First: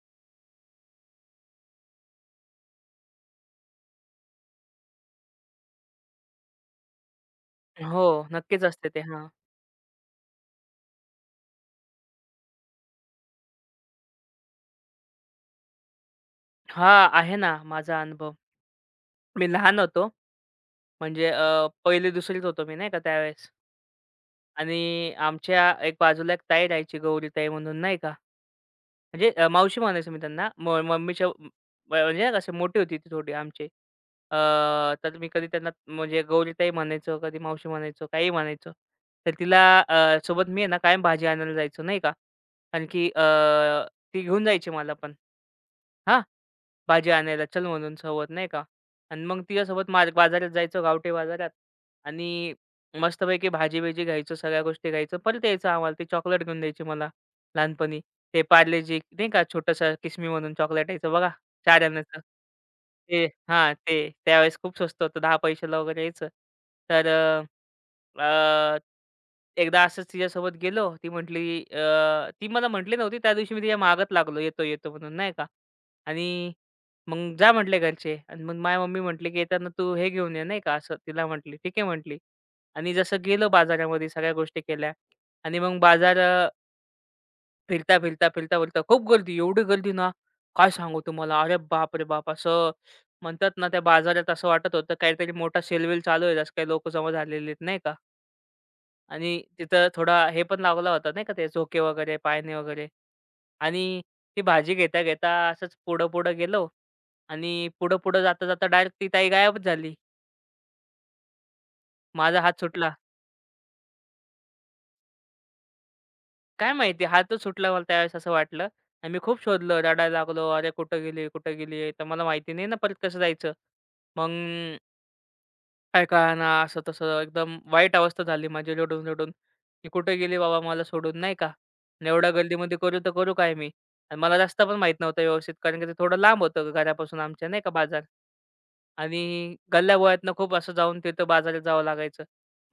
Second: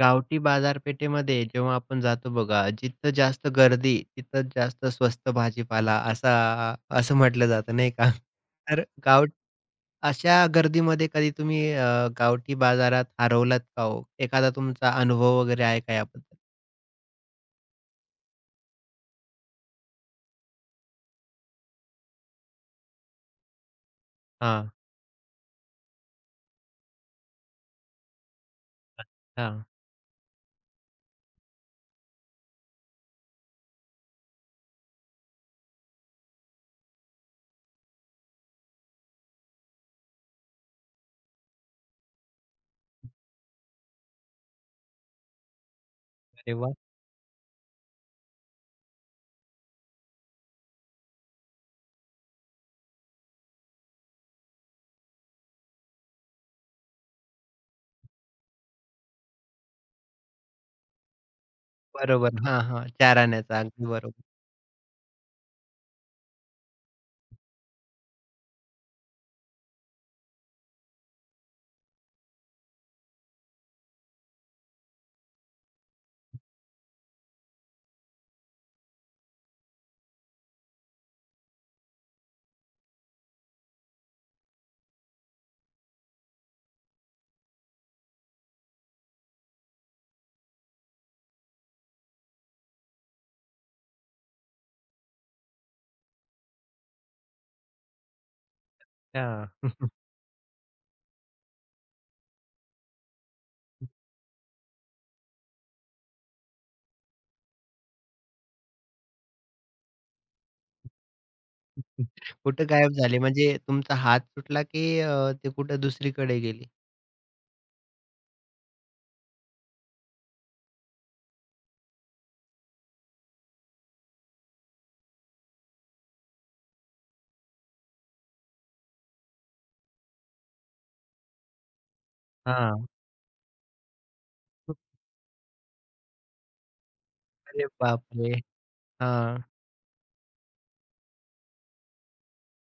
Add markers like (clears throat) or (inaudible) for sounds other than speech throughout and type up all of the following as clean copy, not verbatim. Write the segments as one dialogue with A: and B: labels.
A: गावठी बाजारपेठेमध्ये जेव्हा आपण जातो बघा, जिथं जास्त गर्दी, तिथं जास्त स्वस्त भाजीपाला असं म्हटलं जातं नाही
B: हो,
A: का? (laughs)
B: नक्कीच
A: तर
B: असते ते.
A: गाव
B: हां.
A: अशा गर्दीमध्ये कधी तुम्ही गावठी बाजारात हरवलात का हो? एखादा तुमचा अनुभव वगैरे आहे का याबद्दल?
B: हां, आहे ना माझा अनुभव. मी लहान होतो म्हणजे 1ली-2रीत होतो मी नाही का त्यावेळेस.
A: हां,
B: आणि आमच्या एक बाजूला एक ताई राहायची गौरीताई म्हणून नाही का. म्हणजे
A: हां.
B: मावशी म्हणायचो मी त्यांना. मम्मीच्या म्हणजे नाही का, अशी मोठी होती ती थोडी आमची. अ, तर मी कधी त्यांना म्हणजे गौरीताई म्हणायचो, कधी मावशी म्हणायचो, काही म्हणायचो. तर तिला सोबत मी आहे ना कायम भाजी आणायला जायचो नाही का. कारण की ती घेऊन जायची मला पण. हां.
A: अरे वाह!
B: भाजी आणायला चल म्हणून सोबत नाही का. आणि मग तिच्यासोबत मार बाजारात जायचो गावठी बाजारात, आणि मस्तपैकी भाजी-बिजी घ्यायचो, सगळ्या गोष्टी घ्यायचो. परत यायचं आम्हाला, ती चॉकलेट घेऊन द्यायची मला लहानपणी. ते पार्लेजी नाही का, छोटंसं किस्मी म्हणून चॉकलेट यायचं बघा, 4 आण्याचं.
A: बरोबर. हां, हां.
B: ते
A: 4 आण्याचा.
B: हां,
A: अगदी
B: ते
A: बरोबर.
B: त्यावेळेस खूप स्वस्त होतं, 10 पैशाला वगैरे यायचं. तर अ, अ, एकदा असंच तिच्यासोबत गेलो. ती मला म्हटली नव्हती. त्या दिवशी मी तिच्या मागत लागलो, "येतो, येतो" म्हणून नाही का. आणि मग जा म्हटले घरचे, आणि मग माझ्या मम्मी म्हटली, की "येताना तू हे घेऊन ये" नाही का असं तिला म्हटली. "ठीक आहे" म्हटली. आणि जसं गेलो बाजारामध्ये सगळ्या गोष्टी केल्या, आणि मग फिरता, फिरता, फिरता, फिरता खूप गर्दी, एवढी गर्दी ना, काय सांगू तुम्हाला. अरे बापरे बाप! असं म्हणतात ना, त्या बाजारात असं वाटत होतं काहीतरी मोठा सेल चालू आहे. जसं काही लोकं जमा झालेले आहेत, नाही का? आणि
A: हां.
B: तिथं
A: (laughs)
B: थोडा हे पण लावला होता नाही का, ते झोके वगैरे, पाळणे वगैरे. आणि ती भाजी घेता, घेता असंच पुढं-पुढं गेलो, आणि पुढं-पुढं जाता, जाता डायरेक्ट ती ताई गायबच झाली. माझा हात
A: कुठं
B: सुटला.
A: गायब झाले? म्हणजे तुमचा हात सुटला की ते कुठं दुसरीकडे गेली?
B: काय माहिती, हातच सुटला मला त्यावेळेस असं वाटलं. आणि मी खूप शोधलं, रडायला लागलो. "अरे कुठं गेली? कुठं गेली?" तर मला माहिती नाही ना परत कसं जायचं. मग काय कळेना, असं-तसं एकदम वाईट अवस्था झाली माझी रडून-रडून. की कुठे गेली बाबा मला सोडून, नाही का? आणि एवढ्या गर्दीमध्ये
A: हां.
B: करू तर करू काय मी? आणि मला रस्ता पण माहीत नव्हता व्यवस्थित, कारण की ते थोडं लांब होतं घरापासून आमच्या, नाही
A: अरे
B: का, बाजार.
A: बापरे! हां.
B: आणि गल्ल्या-बोळ्यातनं खूप असं जाऊन तिथं बाजारात जावं लागायचं.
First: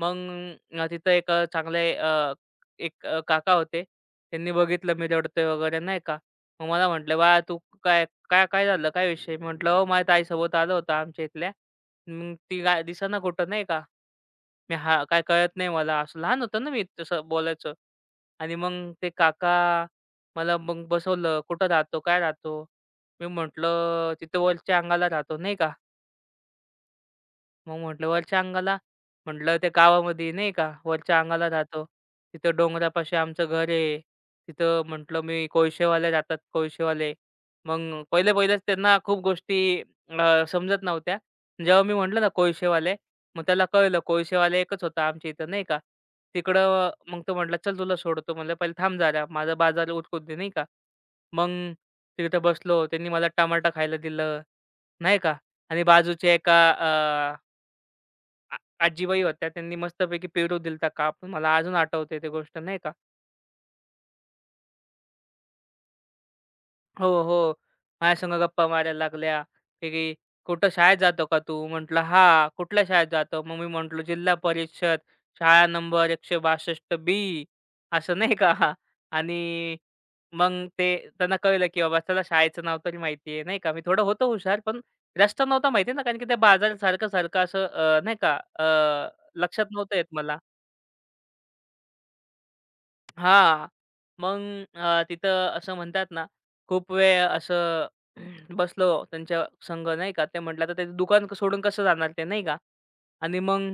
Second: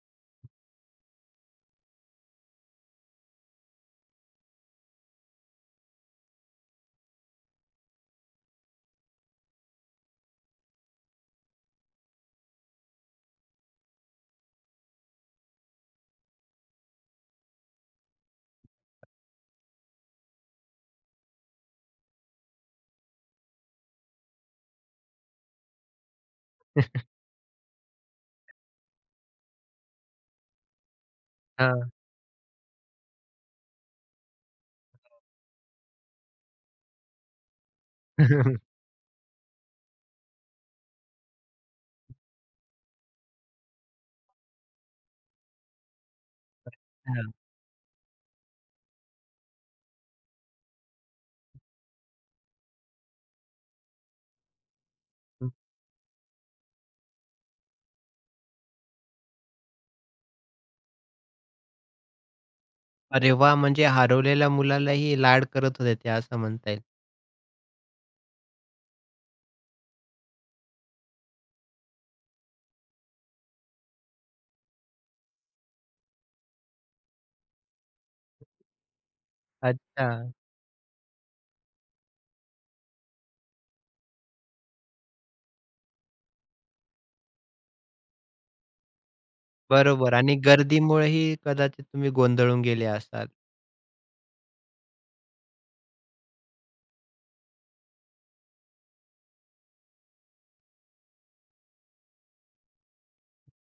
B: मग अ, तिथं एक अ, चांगले अ, एक अ, काका होते. त्यांनी बघितलं मी रडतोय वगैरे नाही का. मग मला म्हटले, "बाळा तू काय काय काय झालं? काय विषय?" म्हटलं, "अहो माझ्या ताईसोबत आलो होतो आमच्या इथल्या. मग ती काय दिसेना कुठं नाही का. मी हा काय कळत नाही मला." असं लहान होतो ना मी तसं बोलायचं. आणि मग ते काका मला मग बसवलं, "कुठं राहतो? काय राहतो?" मी म्हटलं, "तिथं वरच्या अंगाला राहतो." नाही का.
A: हां. (laughs)
B: मग म्हटलं वरच्या अंगाला, म्हटलं त्या गावामध्ये नाही का वरच्या अंगाला राहतो. तिथं डोंगरापाशी आमचं घर आहे. तिथं म्हटलं मी कोळशेवाले राहतात कोळशेवाले. मग पहिले-पहिलेच
A: (laughs)
B: त्यांना खूप गोष्टी समजत नव्हत्या. जेव्हा मी म्हटलं ना कोळशेवाले, मग त्याला कळलं कोळशेवाले एकच होता आमच्या इथं नाही का. तिकडं मग
A: अच्छा.
B: तो म्हटला, "चल तुला सोडतो." म्हणलं, "पहिले थांब जरा माझा बाजार उरकू दे." नाही का. मग तिथं बसलो. त्यांनी मला टमाटा खायला दिलं, नाही का.
A: हं.
B: आणि बाजूच्या एका आ आजीबाई होत्या, त्यांनी मस्तपैकी पेरू दिलता कापून. मला अजून आठवते ते गोष्ट नाही का.
A: अरे वाह! म्हणजे हरवलेल्या मुलालाही लाड करत होते ते असं म्हणता येईल.
B: हो, हो. माझ्यासंग गप्पा मारायला लागल्या, की की, "कुठं शाळेत जातो का तू?" म्हटलं, "हां." "कुठल्या शाळेत जातो?" मग मी म्हटलो, "जिल्हा परिषद शाळा नंबर 162 बी." असं नाही का. (laughs) आणि
A: अच्छा.
B: मग ते त्यांना कळलं, की बाबा त्याला शाळेचं नाव तरी माहिती आहे नाही का. मी थोडं होतो हुशार, पण रस्ता नव्हता माहिती ना, कारण की त्या बाजारात सारखं-सारखं असं नाही का लक्षात नव्हतं येत
A: बरोबर आणि
B: मला.
A: गर्दीमुळेही कदाचित तुम्ही गोंधळून गेले असाल.
B: हां. मग तिथं असं म्हणतात ना, खूप वेळ असं (clears throat) बसलो त्यांच्या संग नाही का. ते म्हटलं, "आता त्याचं दुकान सोडून कसं जाणार ते?" नाही का. आणि मग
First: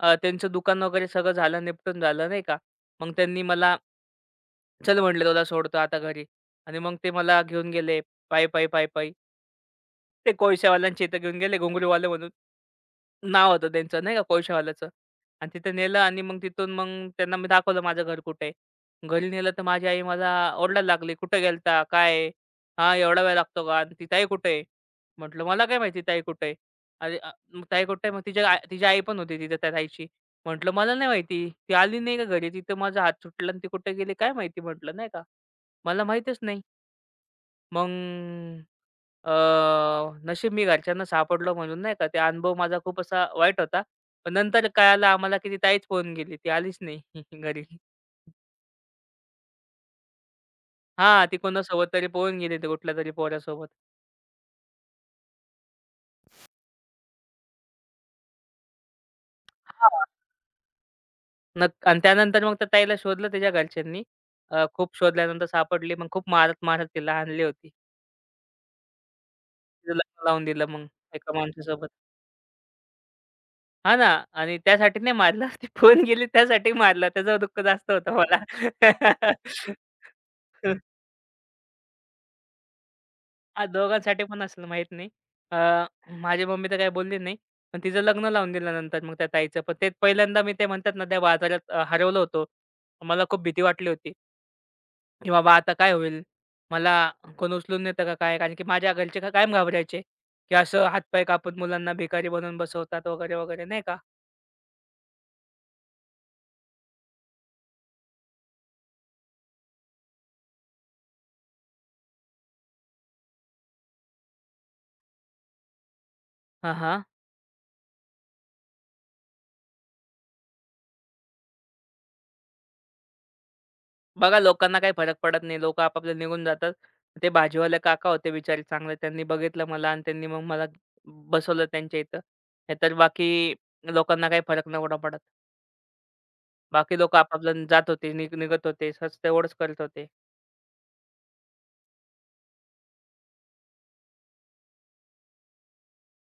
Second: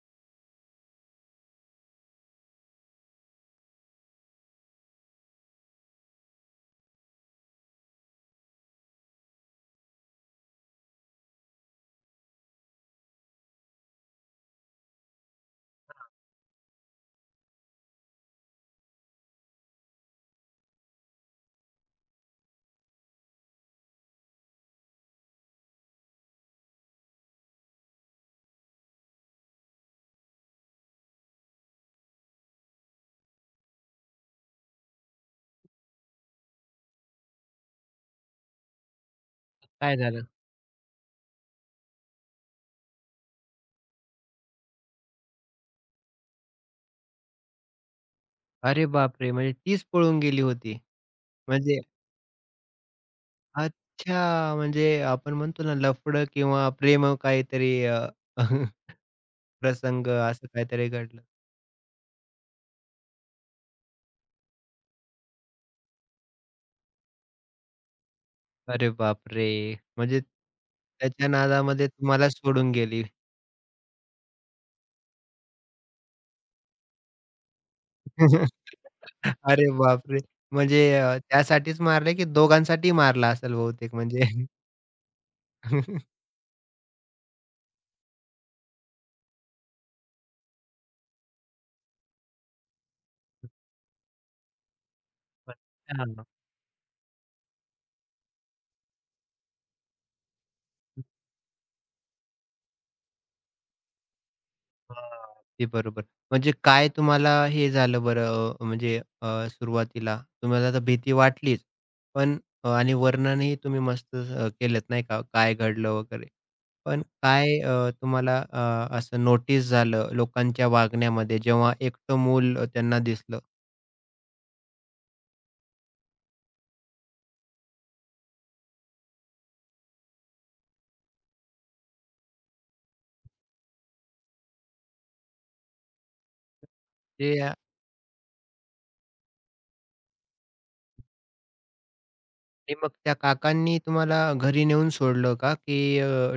B: अ, त्यांचं दुकान वगैरे सगळं झालं, निपटून झालं नाही का. मग त्यांनी मला, "चल," म्हटले, "तुला सोडतो आता घरी." आणि मग ते मला घेऊन गेले पायी, पायी, पायी, पायी. ते कोळशावाल्यांच्या इथं घेऊन गेले घुंगरूवाले म्हणून. नाव होतं त्यांचं नाही का कोळशावाल्याचं. आणि तिथे नेलं आणि मग तिथून मग त्यांना मी दाखवलं माझं घर कुठे आहे. घरी नेलं तर माझी आई मला ओरडायला लागली, "कुठे गेलता? काय आहे? हां, एवढा वेळ लागतो का? आणि ती ताई कुठे आहे?" म्हटलं, "मला काय माहिती ताई कुठे आहे?" "अरे, मग ताई कुठे आहे?" मग तिच्या आ तिची आई पण होती तिथे त्या ताईची. म्हटलं, "मला नाही माहिती. ती आली नाही का घरी? तिथं माझा हात सुटला आणि ती कुठे गेली काय माहिती?" म्हटलं, नाही का. "मला माहीतच नाही." मग अ,
A: काय झालं?
B: नशीब मी घरच्यांना सापडलो म्हणून नाही का, ते अनुभव माझा खूप असा वाईट होता. पण नंतर कळालं आम्हाला की ती ताईच पळून गेली. ती आलीच नाही (laughs) घरी.
A: अरे बापरे! म्हणजे तीच पळून गेली होती.
B: हां, ती
A: म्हणजे
B: कोणासोबत तरी पळून गेली, ती कुठल्यातरी पोरासोबत.
A: अच्छा, म्हणजे आपण म्हणतो ना लफडं किंवा प्रेमळ काहीतरी (laughs)
B: हां.
A: प्रसंग असं काहीतरी घडलं.
B: आणि त्यानंतर मग त्या ताईला शोधलं तिच्या घरच्यांनी. खूप शोधल्यानंतर सापडली. मग खूप मारत-मारत तिला आणली होती.
A: अरे बापरे!
B: तिचं
A: म्हणजे
B: लग्न लावून दिलं मग
A: त्याच्या
B: एका
A: नादामध्ये
B: माणसासोबत.
A: तुम्हाला सोडून गेली.
B: हां ना. आणि त्यासाठी नाही मारलं. (laughs) ती पळून गेली त्यासाठी मारलं. त्याचं दुःख जास्त होतं मला.
A: (laughs) अरे बापरे! म्हणजे
B: (laughs)
A: त्यासाठीच मारले की दोघांसाठी मारला असेल
B: हां,
A: बहुतेक म्हणजे.
B: दोघांसाठी पण असेल माहीत नाही. अ,
A: (laughs)
B: माझी मम्मी तर काही बोलली नाही. पण तिचं लग्न लावून दिलं नंतर मग त्या ताईचं. पण ते पहिल्यांदा मी ते म्हणतात ना, त्या बाजारात हरवलं होतो. मला खूप भीती वाटली होती, की बाबा आता काय होईल?
A: अच्छा.
B: मला कोण उचलून नेतं का काय? कारण की माझ्या घरचे का कायम घाबरायचे, की असं हातपाय कापून मुलांना भिकारी बनवून बसवतात वगैरे, वगैरे नाही का?
A: हां. ते बरोबर. म्हणजे काय तुम्हाला हे झालं बरं सुरुवातीला तुम्हाला तर भीती वाटलीच. पण आणि वर्णनही तुम्ही मस्त केलंत नाही का, काय घडलं वगैरे.
B: हां,
A: पण
B: हां.
A: काय तुम्हाला असं नोटीस झालं लोकांच्या वागण्यामध्ये जेव्हा एकटं मूल त्यांना दिसलं?
B: बघा लोकांना काही फरक पडत नाही. लोकं आपापले निघून जातात. ते भाजीवाले काका होते बिचारे चांगले. त्यांनी बघितलं मला आणि त्यांनी मग मला बसवलं त्यांच्या इथं. नाहीतर बाकी लोकांना काही फरक नव्हता पडत. बाकी लोकं
A: ते
B: आपापलं जात होते, निघत होते. सहज तेवढंच करत होते.
A: आणि मग त्या काकांनी तुम्हाला घरी नेऊन सोडलं का? की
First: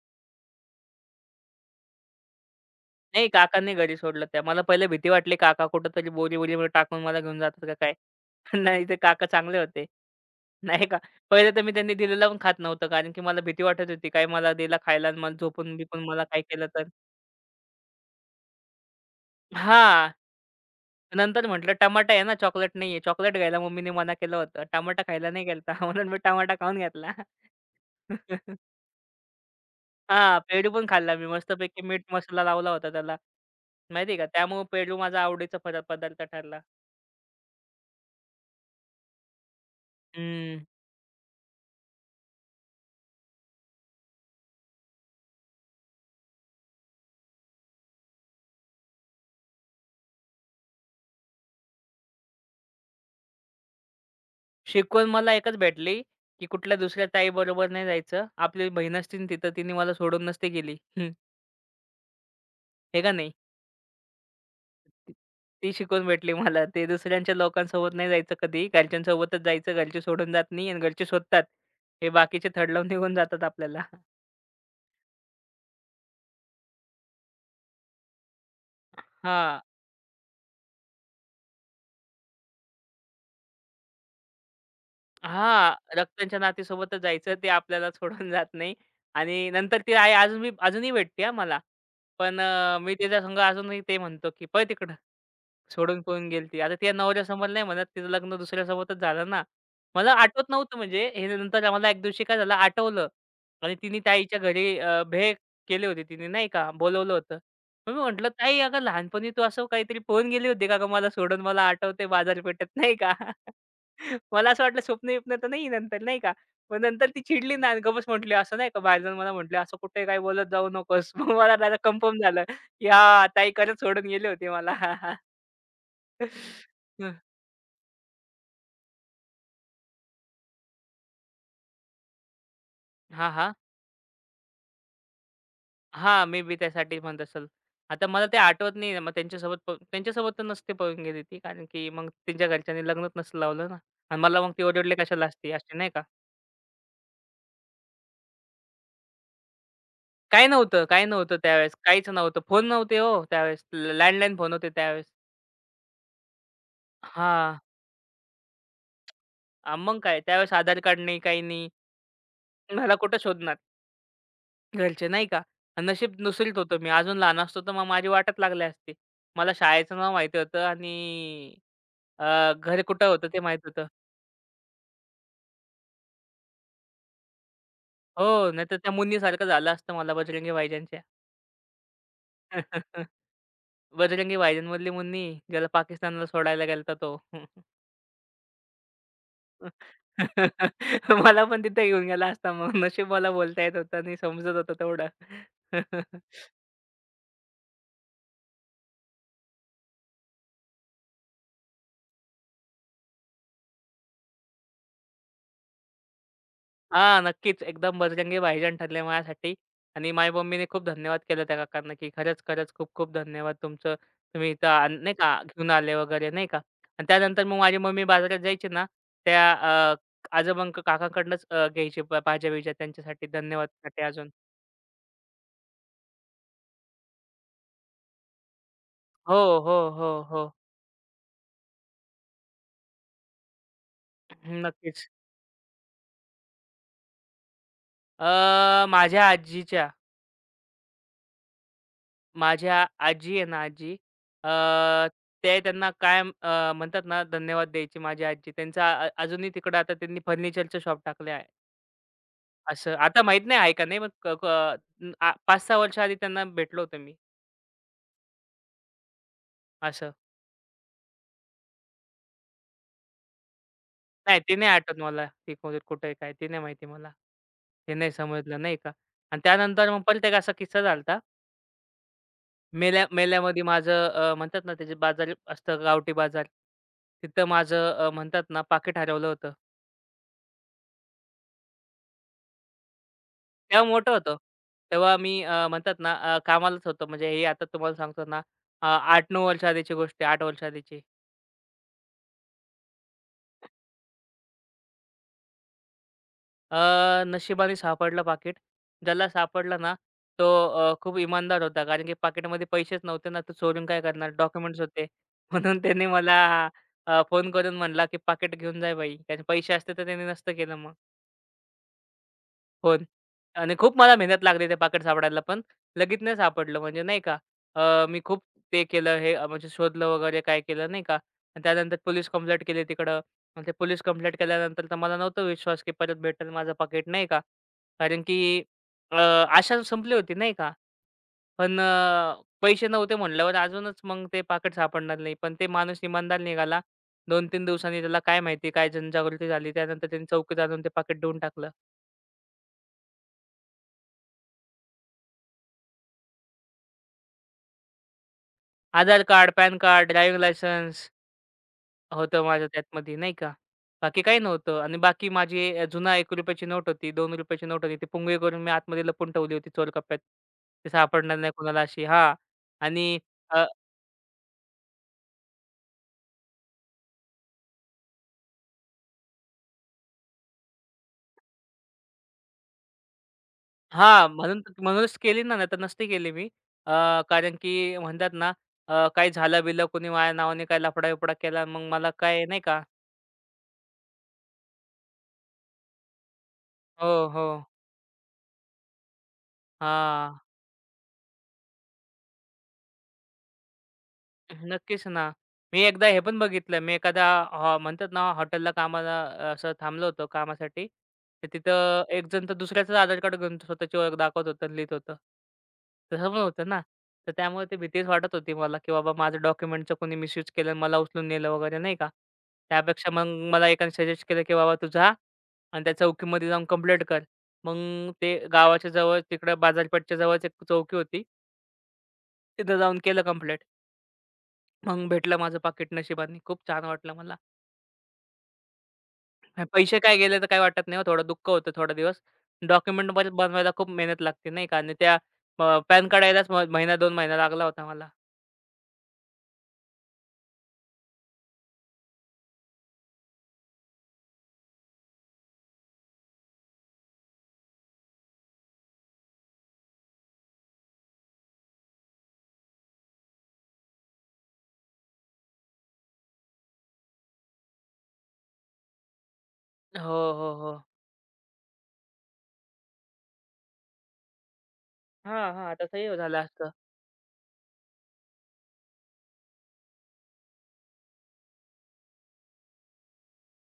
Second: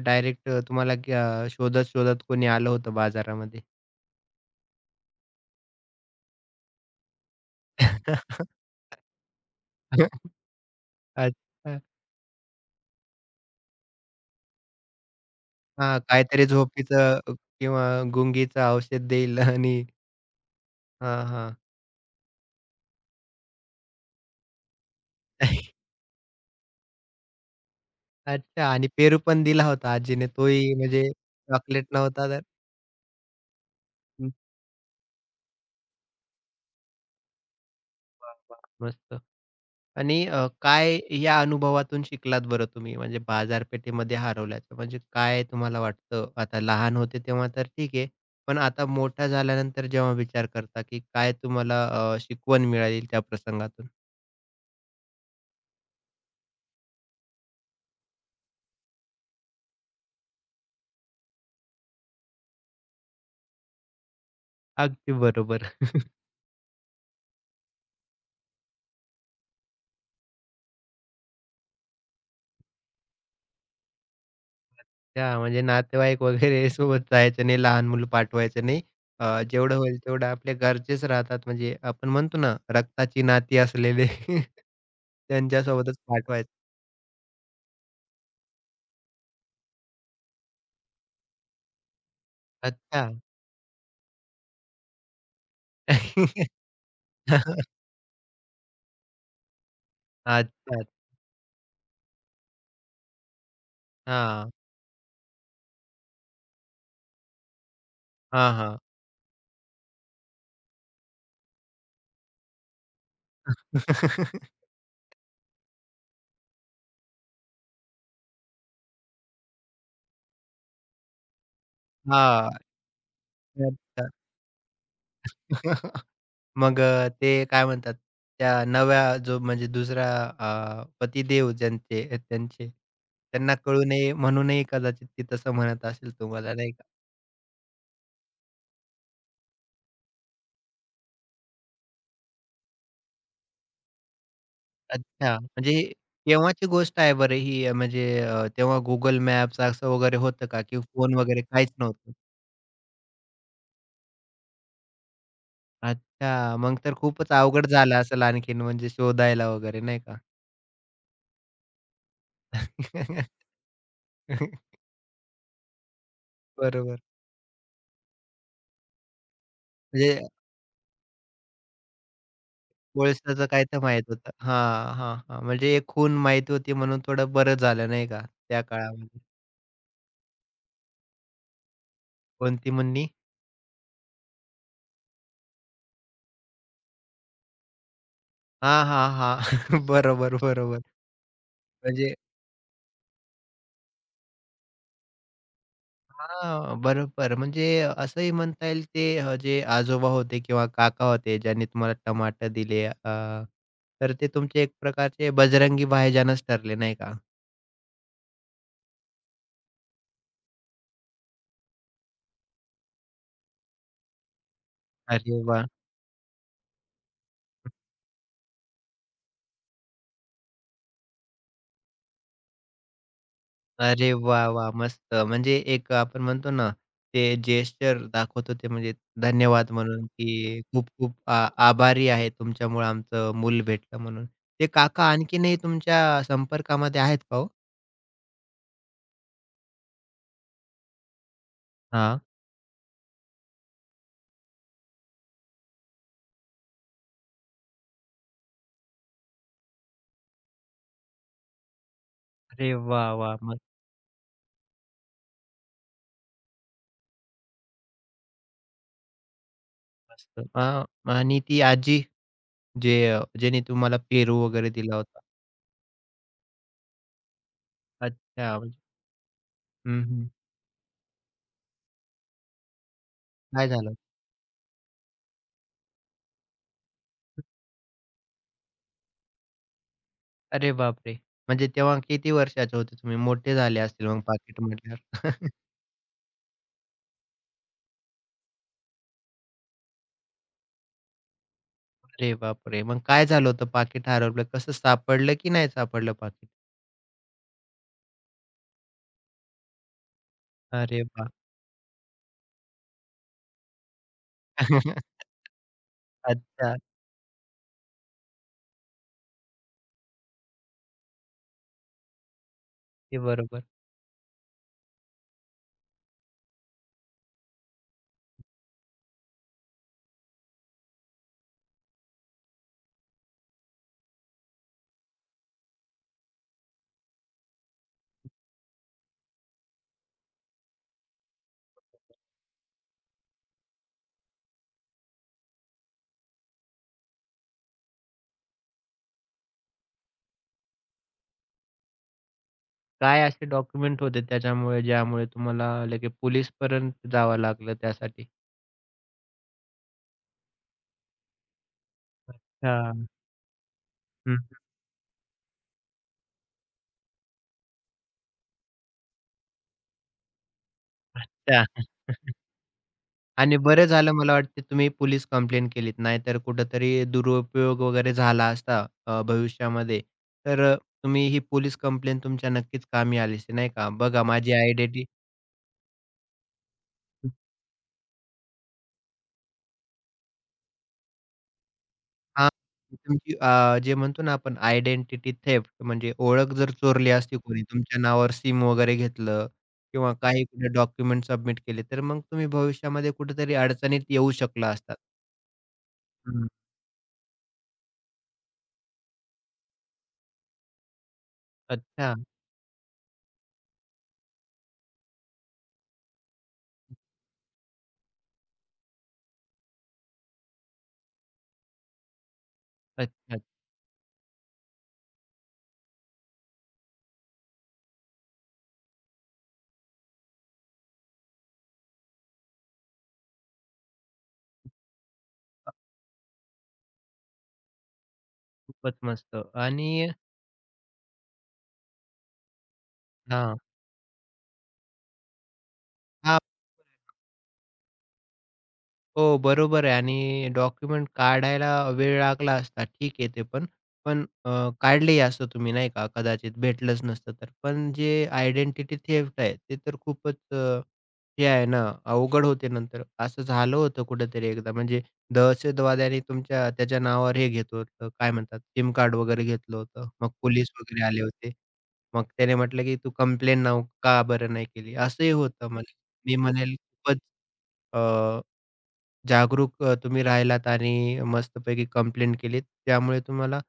A: डायरेक्ट तुम्हाला ग्या शोधत-शोधत कोणी आलं होतं
B: नाही
A: बाजारामध्ये?
B: काकांनी घरी सोडलं त्या. मला पहिले भीती वाटली काका कुठेतरी बोरी-बिरीमध्ये टाकून मला घेऊन जातात का काय?
A: (laughs)
B: (laughs) नाही ते काका चांगले होते. नाही का. पहिले तर मी
A: अच्छा.
B: त्यांनी दिलेलं पण खात नव्हतं, कारण की मला भीती वाटत होती. काय मला दिला खायला आणि मला
A: हां,
B: झोपून-बिपून मला काय
A: काहीतरी
B: केलं तर.
A: झोपीचं किंवा गुंगीचं औषध देईल आणि
B: हां.
A: हां,
B: नंतर
A: हां.
B: म्हटलं टमाटा आहे ना, चॉकलेट नाहीये. चॉकलेट घ्यायला मम्मीने मना केलं होतं. टमाटा खायला नाही गेलता
A: (laughs)
B: (laughs) म्हणून मी टमाटा खाऊन घेतला. (laughs)
A: अच्छा आणि पेरू पण दिला होता आजीने
B: हां, पेरू
A: तोही
B: पण
A: म्हणजे
B: खाल्ला मी मस्तपैकी,
A: चॉकलेट
B: मीठ
A: नव्हता तर?
B: मसाला लावला होता त्याला, माहिती आहे का?
A: हं,
B: त्यामुळे पेरू माझा आवडीचा पदार्थ ठरला.
A: वाह, वाह! मस्त. आणि
B: हं.
A: काय या अनुभवातून शिकलात बरं तुम्ही? म्हणजे बाजारपेठेमध्ये हरवल्याचं म्हणजे काय तुम्हाला वाटतं? आता लहान होते तेव्हा तर ठीक आहे. पण आता मोठा झाल्यानंतर जेव्हा विचार करता, की काय तुम्हाला शिकवण मिळाली त्या प्रसंगातून?
B: शिकवण मला एकच भेटली, की कुठल्या दुसऱ्या ताईबरोबर नाही जायचं. आपली बहीण असती ना तिथं, तिने मला सोडून नसती गेली. (laughs) हं, का नाही? ती
A: अगदी बरोबर.
B: ती शिकवण भेटली मला. ते दुसऱ्यांच्या लोकांसोबत नाही जायचं कधी. घरच्यांसोबतच जायचं. घरचे सोडून जात नाही आणि घरचे शोधतात. हे बाकीचे थड लावून निघून जातात आपल्याला.
A: हां, म्हणजे नातेवाईक वगैरे (laughs) सोबत जायचं नाही, लहान मुलं पाठवायचं नाही.
B: हां.
A: जेवढं होईल तेवढं आपल्या घरचेच राहतात. म्हणजे आपण म्हणतो ना, रक्ताची नाती असलेले (laughs)
B: हां.
A: त्यांच्यासोबतच
B: रक्ताच्या
A: पाठवायचं.
B: नातीसोबतच जायचं. ते आपल्याला सोडून जात नाही. आणि नंतर ती आई अजून मी अजूनही भेटते हां मला. पण मी
A: अच्छा.
B: त्याच्यासंग अजूनही ते म्हणतो, की "पळ तिकडं." सोडून पळून
A: (laughs)
B: गेलती. आता त्या नवऱ्यासमोर नाही म्हणत, तिचं लग्न दुसऱ्यासोबतच झालं ना. मला आठवत नव्हतं,
A: अच्छा.
B: म्हणजे हे नंतर आम्हाला एक दिवशी काय झालं आठवलं. आणि तिने त्या
A: हां.
B: घरी भेळ केली होती तिने नाही का, बोलवलं होतं. मग मी म्हटलं,
A: हां,
B: "ताई
A: हां.
B: अगं लहानपणी तू असं काहीतरी पळून गेली होती का गं मला सोडून? मला आठवतंय बाजारपेठेत." नाही का. (laughs) मला असं
A: (laughs)
B: वाटलं स्वप्न-बिप्न तर नाही नंतर नाही का. पण नंतर ती चिडली ना, आणि गबस म्हटली असं नाही का, बाहेर जाऊन मला म्हटली, "असं कुठे काही बोलत जाऊ नकोस." (laughs) मग मला जरा कन्फर्म झालं,
A: हां.
B: की हां, ताई खरंच सोडून
A: अच्छा.
B: गेली होती मला.
A: (laughs)
B: (laughs)
A: मग
B: हं.
A: ते काय म्हणतात त्या नव्या जो म्हणजे दुसरा पतिदेव ज्यांचे आहेत त्यांचे,
B: हां, हां.
A: त्यांना कळू नये म्हणूनही कदाचित ती तसं म्हणत असेल
B: हां, मे
A: तुम्हाला
B: बी
A: नाही का?
B: त्यासाठी म्हणत असेल. आता मला ते आठवत नाही आहे. मग त्यांच्यासोबत तर नसते पळून गेली ती, कारण की मग त्यांच्या घरच्यांनी लग्नच नसलं लावलं ना. आणि मला मग ती ओरडले कशाला
A: अच्छा.
B: असती
A: म्हणजे
B: अशी, नाही का.
A: केव्हाची गोष्ट आहे बरं ही तेव्हा Google Maps असं वगैरे होतं
B: काही
A: का? की
B: नव्हतं, काही
A: फोन
B: नव्हतं
A: वगैरे
B: त्यावेळेस.
A: काहीच
B: काहीच
A: नव्हतं?
B: नव्हतं. फोन नव्हते हो त्यावेळेस. लँडलाईन फोन होते त्यावेळेस.
A: अच्छा. मग तर खूपच
B: हां.
A: अवघड झालं असेल आणखीन म्हणजे शोधायला वगैरे
B: मग
A: नाही का?
B: काय त्यावेळेस आधार कार्ड नाही, काही नाही. मला कुठं
A: (laughs)
B: शोधणार घरचे, नाही का. आणि नशीब दुसरीत होतो मी.
A: बरोबर.
B: अजून लहान असतो तर मग माझी वाटच लागली असती. मला शाळेचं नाव
A: म्हणजे
B: माहिती होतं, आणि घर कुठं होतं ते
A: कोळशाचं
B: माहीत
A: काय तर
B: होतं.
A: माहीत होतं. हां, हां, हां. म्हणजे एक खूण माहीत होती म्हणून थोडं बरं झालं नाही का
B: हो,
A: त्या
B: नाहीतर त्या
A: काळामध्ये.
B: मुन्नीसारखं झालं असतं मला बजरंगी भाईजानच्या.
A: कोणती म्हणणी?
B: (laughs) बजरंगी भाईजानमधली मुन्नी, ज्याला पाकिस्तानला सोडायला गेलता तो.
A: हां, हां, हां. (laughs)
B: (laughs)
A: बरोबर, बरोबर.
B: मला पण तिथे घेऊन
A: म्हणजे
B: गेला असता मग. नशीब मला बोलता येत होतं आणि समजत होतं तेवढं. (laughs)
A: हां, बरोबर. म्हणजे असंही म्हणता येईल ते जे आजोबा होते किंवा काका होते ज्यांनी तुम्हाला टमाटे दिले तर ते तुमचे एक प्रकारचे बजरंगी भाईजानच ठरले नाही का?
B: हां, नक्कीच. एकदम बजरंगी भाईजान ठरले माझ्यासाठी. आणि माझ्या मम्मीने खूप धन्यवाद केला त्या काकांना, की खरंच, खरंच खूप खूप धन्यवाद तुमचं. तुम्ही इथं आल नाही का,
A: अरे वाह!
B: घेऊन आले वगैरे नाही का. आणि त्यानंतर मग माझी मम्मी बाजारात जायची ना, त्या अ, आजोबांक काकांकडनंच घ्यायची भाज्या-बिज्या त्यांच्यासाठी धन्यवादसाठी
A: अरे
B: अजून.
A: वाह! वाह! मस्त. म्हणजे एक आपण म्हणतो ना, ते जेस्चर दाखवत होते म्हणजे
B: हो,
A: धन्यवाद
B: हो,
A: म्हणून,
B: हो, हो.
A: की खूप-खूप आ आभारी आहे तुमच्यामुळे आमचं मूल भेटलं म्हणून.
B: हम्म,
A: ते काका
B: नक्कीच.
A: आणखीनही तुमच्या संपर्कामध्ये आहेत का हो?
B: अ, माझ्या आजीच्या
A: हां.
B: माझ्या आजी आहे ना आजी, अ, ते त्यांना कायम म्हणतात ना धन्यवाद द्यायची माझी आजी. त्यांचा अजूनही तिकडं आता त्यांनी फर्निचरचं शॉप टाकलं आहे.
A: अरे
B: असं
A: वाह!
B: आता
A: वाह!
B: माहीत नाही
A: मस्त,
B: आहे का नाही, पण क क वर्ष आधी त्यांना भेटलो होतो मी असं.
A: मस्त. आणि ती आजी जे ज्याने तुम्हाला पेरू
B: नाही ते
A: वगैरे
B: नाही
A: दिला
B: आठवत
A: होता.
B: मला, ती कुठे कुठे आहे काय? ते नाही माहिती मला. ते नाही
A: अच्छा
B: समजलं नाही
A: म्हणजे
B: का? आणि त्यानंतर मग
A: हं,
B: परत
A: हं.
B: एक असा किस्सा झाला मेल्या मेल्यामध्ये.
A: काय झालं?
B: म्हणतात ना त्याचे बाजार असतं गावठी बाजार. तिथं माझं म्हणतात ना पाकीट हरवलं होतं.
A: अरे बापरे! म्हणजे तेव्हा किती वर्षाचे होते तुम्ही? मोठे झाले
B: तेव्हा
A: असतील
B: मोठं
A: मग
B: होतो.
A: पाकीट म्हटल्यावर.
B: तेव्हा मी
A: (laughs)
B: अ, म्हणतात ना कामालाच होतो. म्हणजे हे आता तुम्हाला सांगतो ना, 8-9 वर्ष आधीची गोष्ट आहे, 8 वर्ष आधीची.
A: अरे बापरे! मग काय झालं होतं पाकीट हरवलं? कसं सापडलं की नाही सापडलं पाकीट?
B: अ, नशिबाने सापडलं पाकीट. ज्याला सापडला ना, तो
A: अरे
B: खूप
A: वाह!
B: इमानदार होता. कारण की पाकीटमध्ये पैसेच नव्हते ना, तो चोरून काय करणार? डॉक्युमेंट्स होते.
A: (laughs)
B: (laughs) म्हणून त्यांनी मला
A: अच्छा.
B: फोन करून म्हणला, की "पाकीट घेऊन जा बाई." कारण पैसे असते तर त्याने नसतं केलं मग. हो.
A: ते बरोबर.
B: आणि खूप मला मेहनत लागली ते पाकीट सापडायला, पण लगेच नाही सापडलं म्हणजे नाही का. मी खूप ते केलं हे म्हणजे शोधलं वगैरे काय केलं नाही का, आणि त्यानंतर पोलीस कंप्लेंट केली तिकडं. आणि ते पोलीस कंप्लेंट केल्यानंतर तर मला नव्हतं विश्वास की परत भेटेल माझं पाकीट नाही का, कारण की आशा संपली होती नाही का. पण पैसे नव्हते म्हटल्यावर अजूनच मग ते पाकिट सापडणार नाही, पण ते माणूस इमानदार निघाला. 2-3 दिवसांनी त्याला काय माहिती काय जनजागृती झाली, त्यानंतर त्यांनी चौकीत आणून ते पाकिट देऊन टाकलं.
A: काय असे डॉक्युमेंट होते त्याच्यामुळे ज्यामुळे तुम्हाला लगे पोलिसपर्यंत जावं लागलं त्यासाठी?
B: Aadhaar card, PAN card, driving licence होतं माझं
A: हां.
B: त्यातमध्ये नाही का. बाकी
A: हं.
B: काही नव्हतं, आणि बाकी माझी जुना ₹1 ची नोट होती, ₹2 ची नोट होती. ती पुंगळी करून मी आतमध्ये लपवून ठेवली होती चोर कप्प्यात. ती सापडणार नाही
A: अच्छा.
B: कोणाला अशी, हां.
A: (laughs)
B: आणि
A: आणि
B: अ,
A: बरं झालं मला वाटते तुम्ही पोलीस कंप्लेंट केलीत. नाहीतर कुठेतरी दुरुपयोग वगैरे झाला असता भविष्यामध्ये. तर तुम्ही ही पोलीस कंप्लेंट तुमच्या नक्कीच कामी आली असती, नाही का? बघा
B: हां,
A: माझी
B: म्हणून
A: (laughs) आयडेंटी
B: म्हणूनच केली ना, नाहीतर नसती केली मी. अ, कारण की म्हणतात ना, काही झालं-बिलं कोणी माझ्या नावाने काही लफडा-बिफडा केला, मग मला काय
A: हां,
B: नाही का.
A: तुमची जे म्हणतो ना आपण आयडेंटिटी थेफ्ट म्हणजे ओळख जर चोरली
B: हो,
A: असती
B: हो.
A: कोणी तुमच्या नावावर सिम वगैरे घेतलं किंवा
B: हां.
A: काही कुठे डॉक्युमेंट सबमिट केले, तर मग तुम्ही भविष्यामध्ये कुठेतरी अडचणीत येऊ शकला असतात.
B: नक्कीच ना. मी एकदा हे पण
A: हं.
B: बघितलं. मी एखादा म्हणतात ना हॉटेलला कामाला असं थांबलो होतो कामासाठी. तर तिथं
A: अच्छा,
B: एक जण तर दुसऱ्याचंच आधार कार्ड घेऊन स्वतःची ओळख दाखवत होतं आणि लिहित होतं. तसं पण होतं ना. तर त्यामुळे ती भीतीच वाटत होती मला, की बाबा माझं डॉक्युमेंटचं कोणी मिसयूज केलं आणि मला उचलून नेलं वगैरे नाही का. त्यापेक्षा मग
A: अच्छा.
B: मला एकाने सजेस्ट केलं, की "बाबा तू जा आणि त्या चौकीमध्ये जाऊन कंप्लेंट कर." मग ते गावाच्या जवळ तिकडं बाजारपेठच्या जवळच एक चौकी होती. तिथं जाऊन केलं कंप्लेंट. मग भेटलं माझं पाकीट नशिबाने. खूप छान वाटलं मला.
A: खूपच मस्त
B: हे
A: आणि
B: पैसे काय गेले तर काही वाटत नाही हो. थोडं दुःख होतं थोडा दिवस. डॉक्युमेंट
A: हां.
B: बनवायला खूप मेहनत लागते नाही का, आणि त्या पॅन कार्ड
A: हां.
B: यायलाच महिना 2 महिना लागला होता मला.
A: हो, बरोबर आहे आणि डॉक्युमेंट काढायला वेळ लागला असता ठीक आहे ते पण. पण काढलेही असतं तुम्ही नाही का, कदाचित भेटलंच नसतं तर. पण जे आयडेंटिटी थेफ्ट आहे ते तर खूपच हे आहे ना, अवघड होते नंतर. असं झालं होतं कुठेतरी एकदा म्हणजे दहशतवाद्यांनी तुमच्या त्याच्या नावावर हे घेतलं होतं, काय म्हणतात सिम कार्ड वगैरे घेतलं होतं.
B: हो,
A: मग
B: हो,
A: पोलीस
B: हो.
A: वगैरे आले होते. मग त्याने म्हटलं की "तू कंप्लेंट नाव का बरं नाही केली?" असंही
B: हां,
A: होतं
B: हां.
A: म्हणजे.
B: तसंही
A: मी
B: झालं असतं.
A: म्हणेल खूपच जागरूक तुम्ही राहिलात आणि मस्तपैकी कंप्लेंट केलीत. त्यामुळे तुम्हाला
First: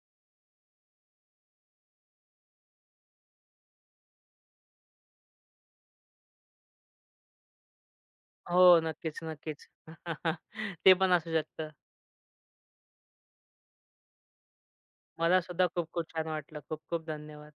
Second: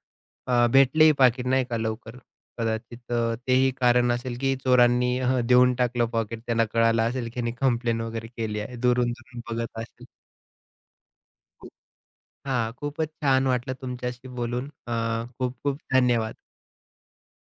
A: भेटलेही पाकीट नाही का लवकर. कदाचित तेही कारण असेल, की चोरांनी देऊन टाकलं पॉकेट. त्यांना कळालं असेल, की ह्यांनी कंप्लेंट वगैरे केली आहे.
B: हो. नक्कीच,
A: दुरून-दुरून
B: नक्कीच.
A: बघत असेल.
B: (laughs) ते पण असू शकतं.
A: हां, खूपच छान वाटलं तुमच्याशी बोलून.
B: मलासुद्धा
A: खूप-खूप
B: खूप खूप छान
A: धन्यवाद.
B: वाटलं. खूप खूप धन्यवाद.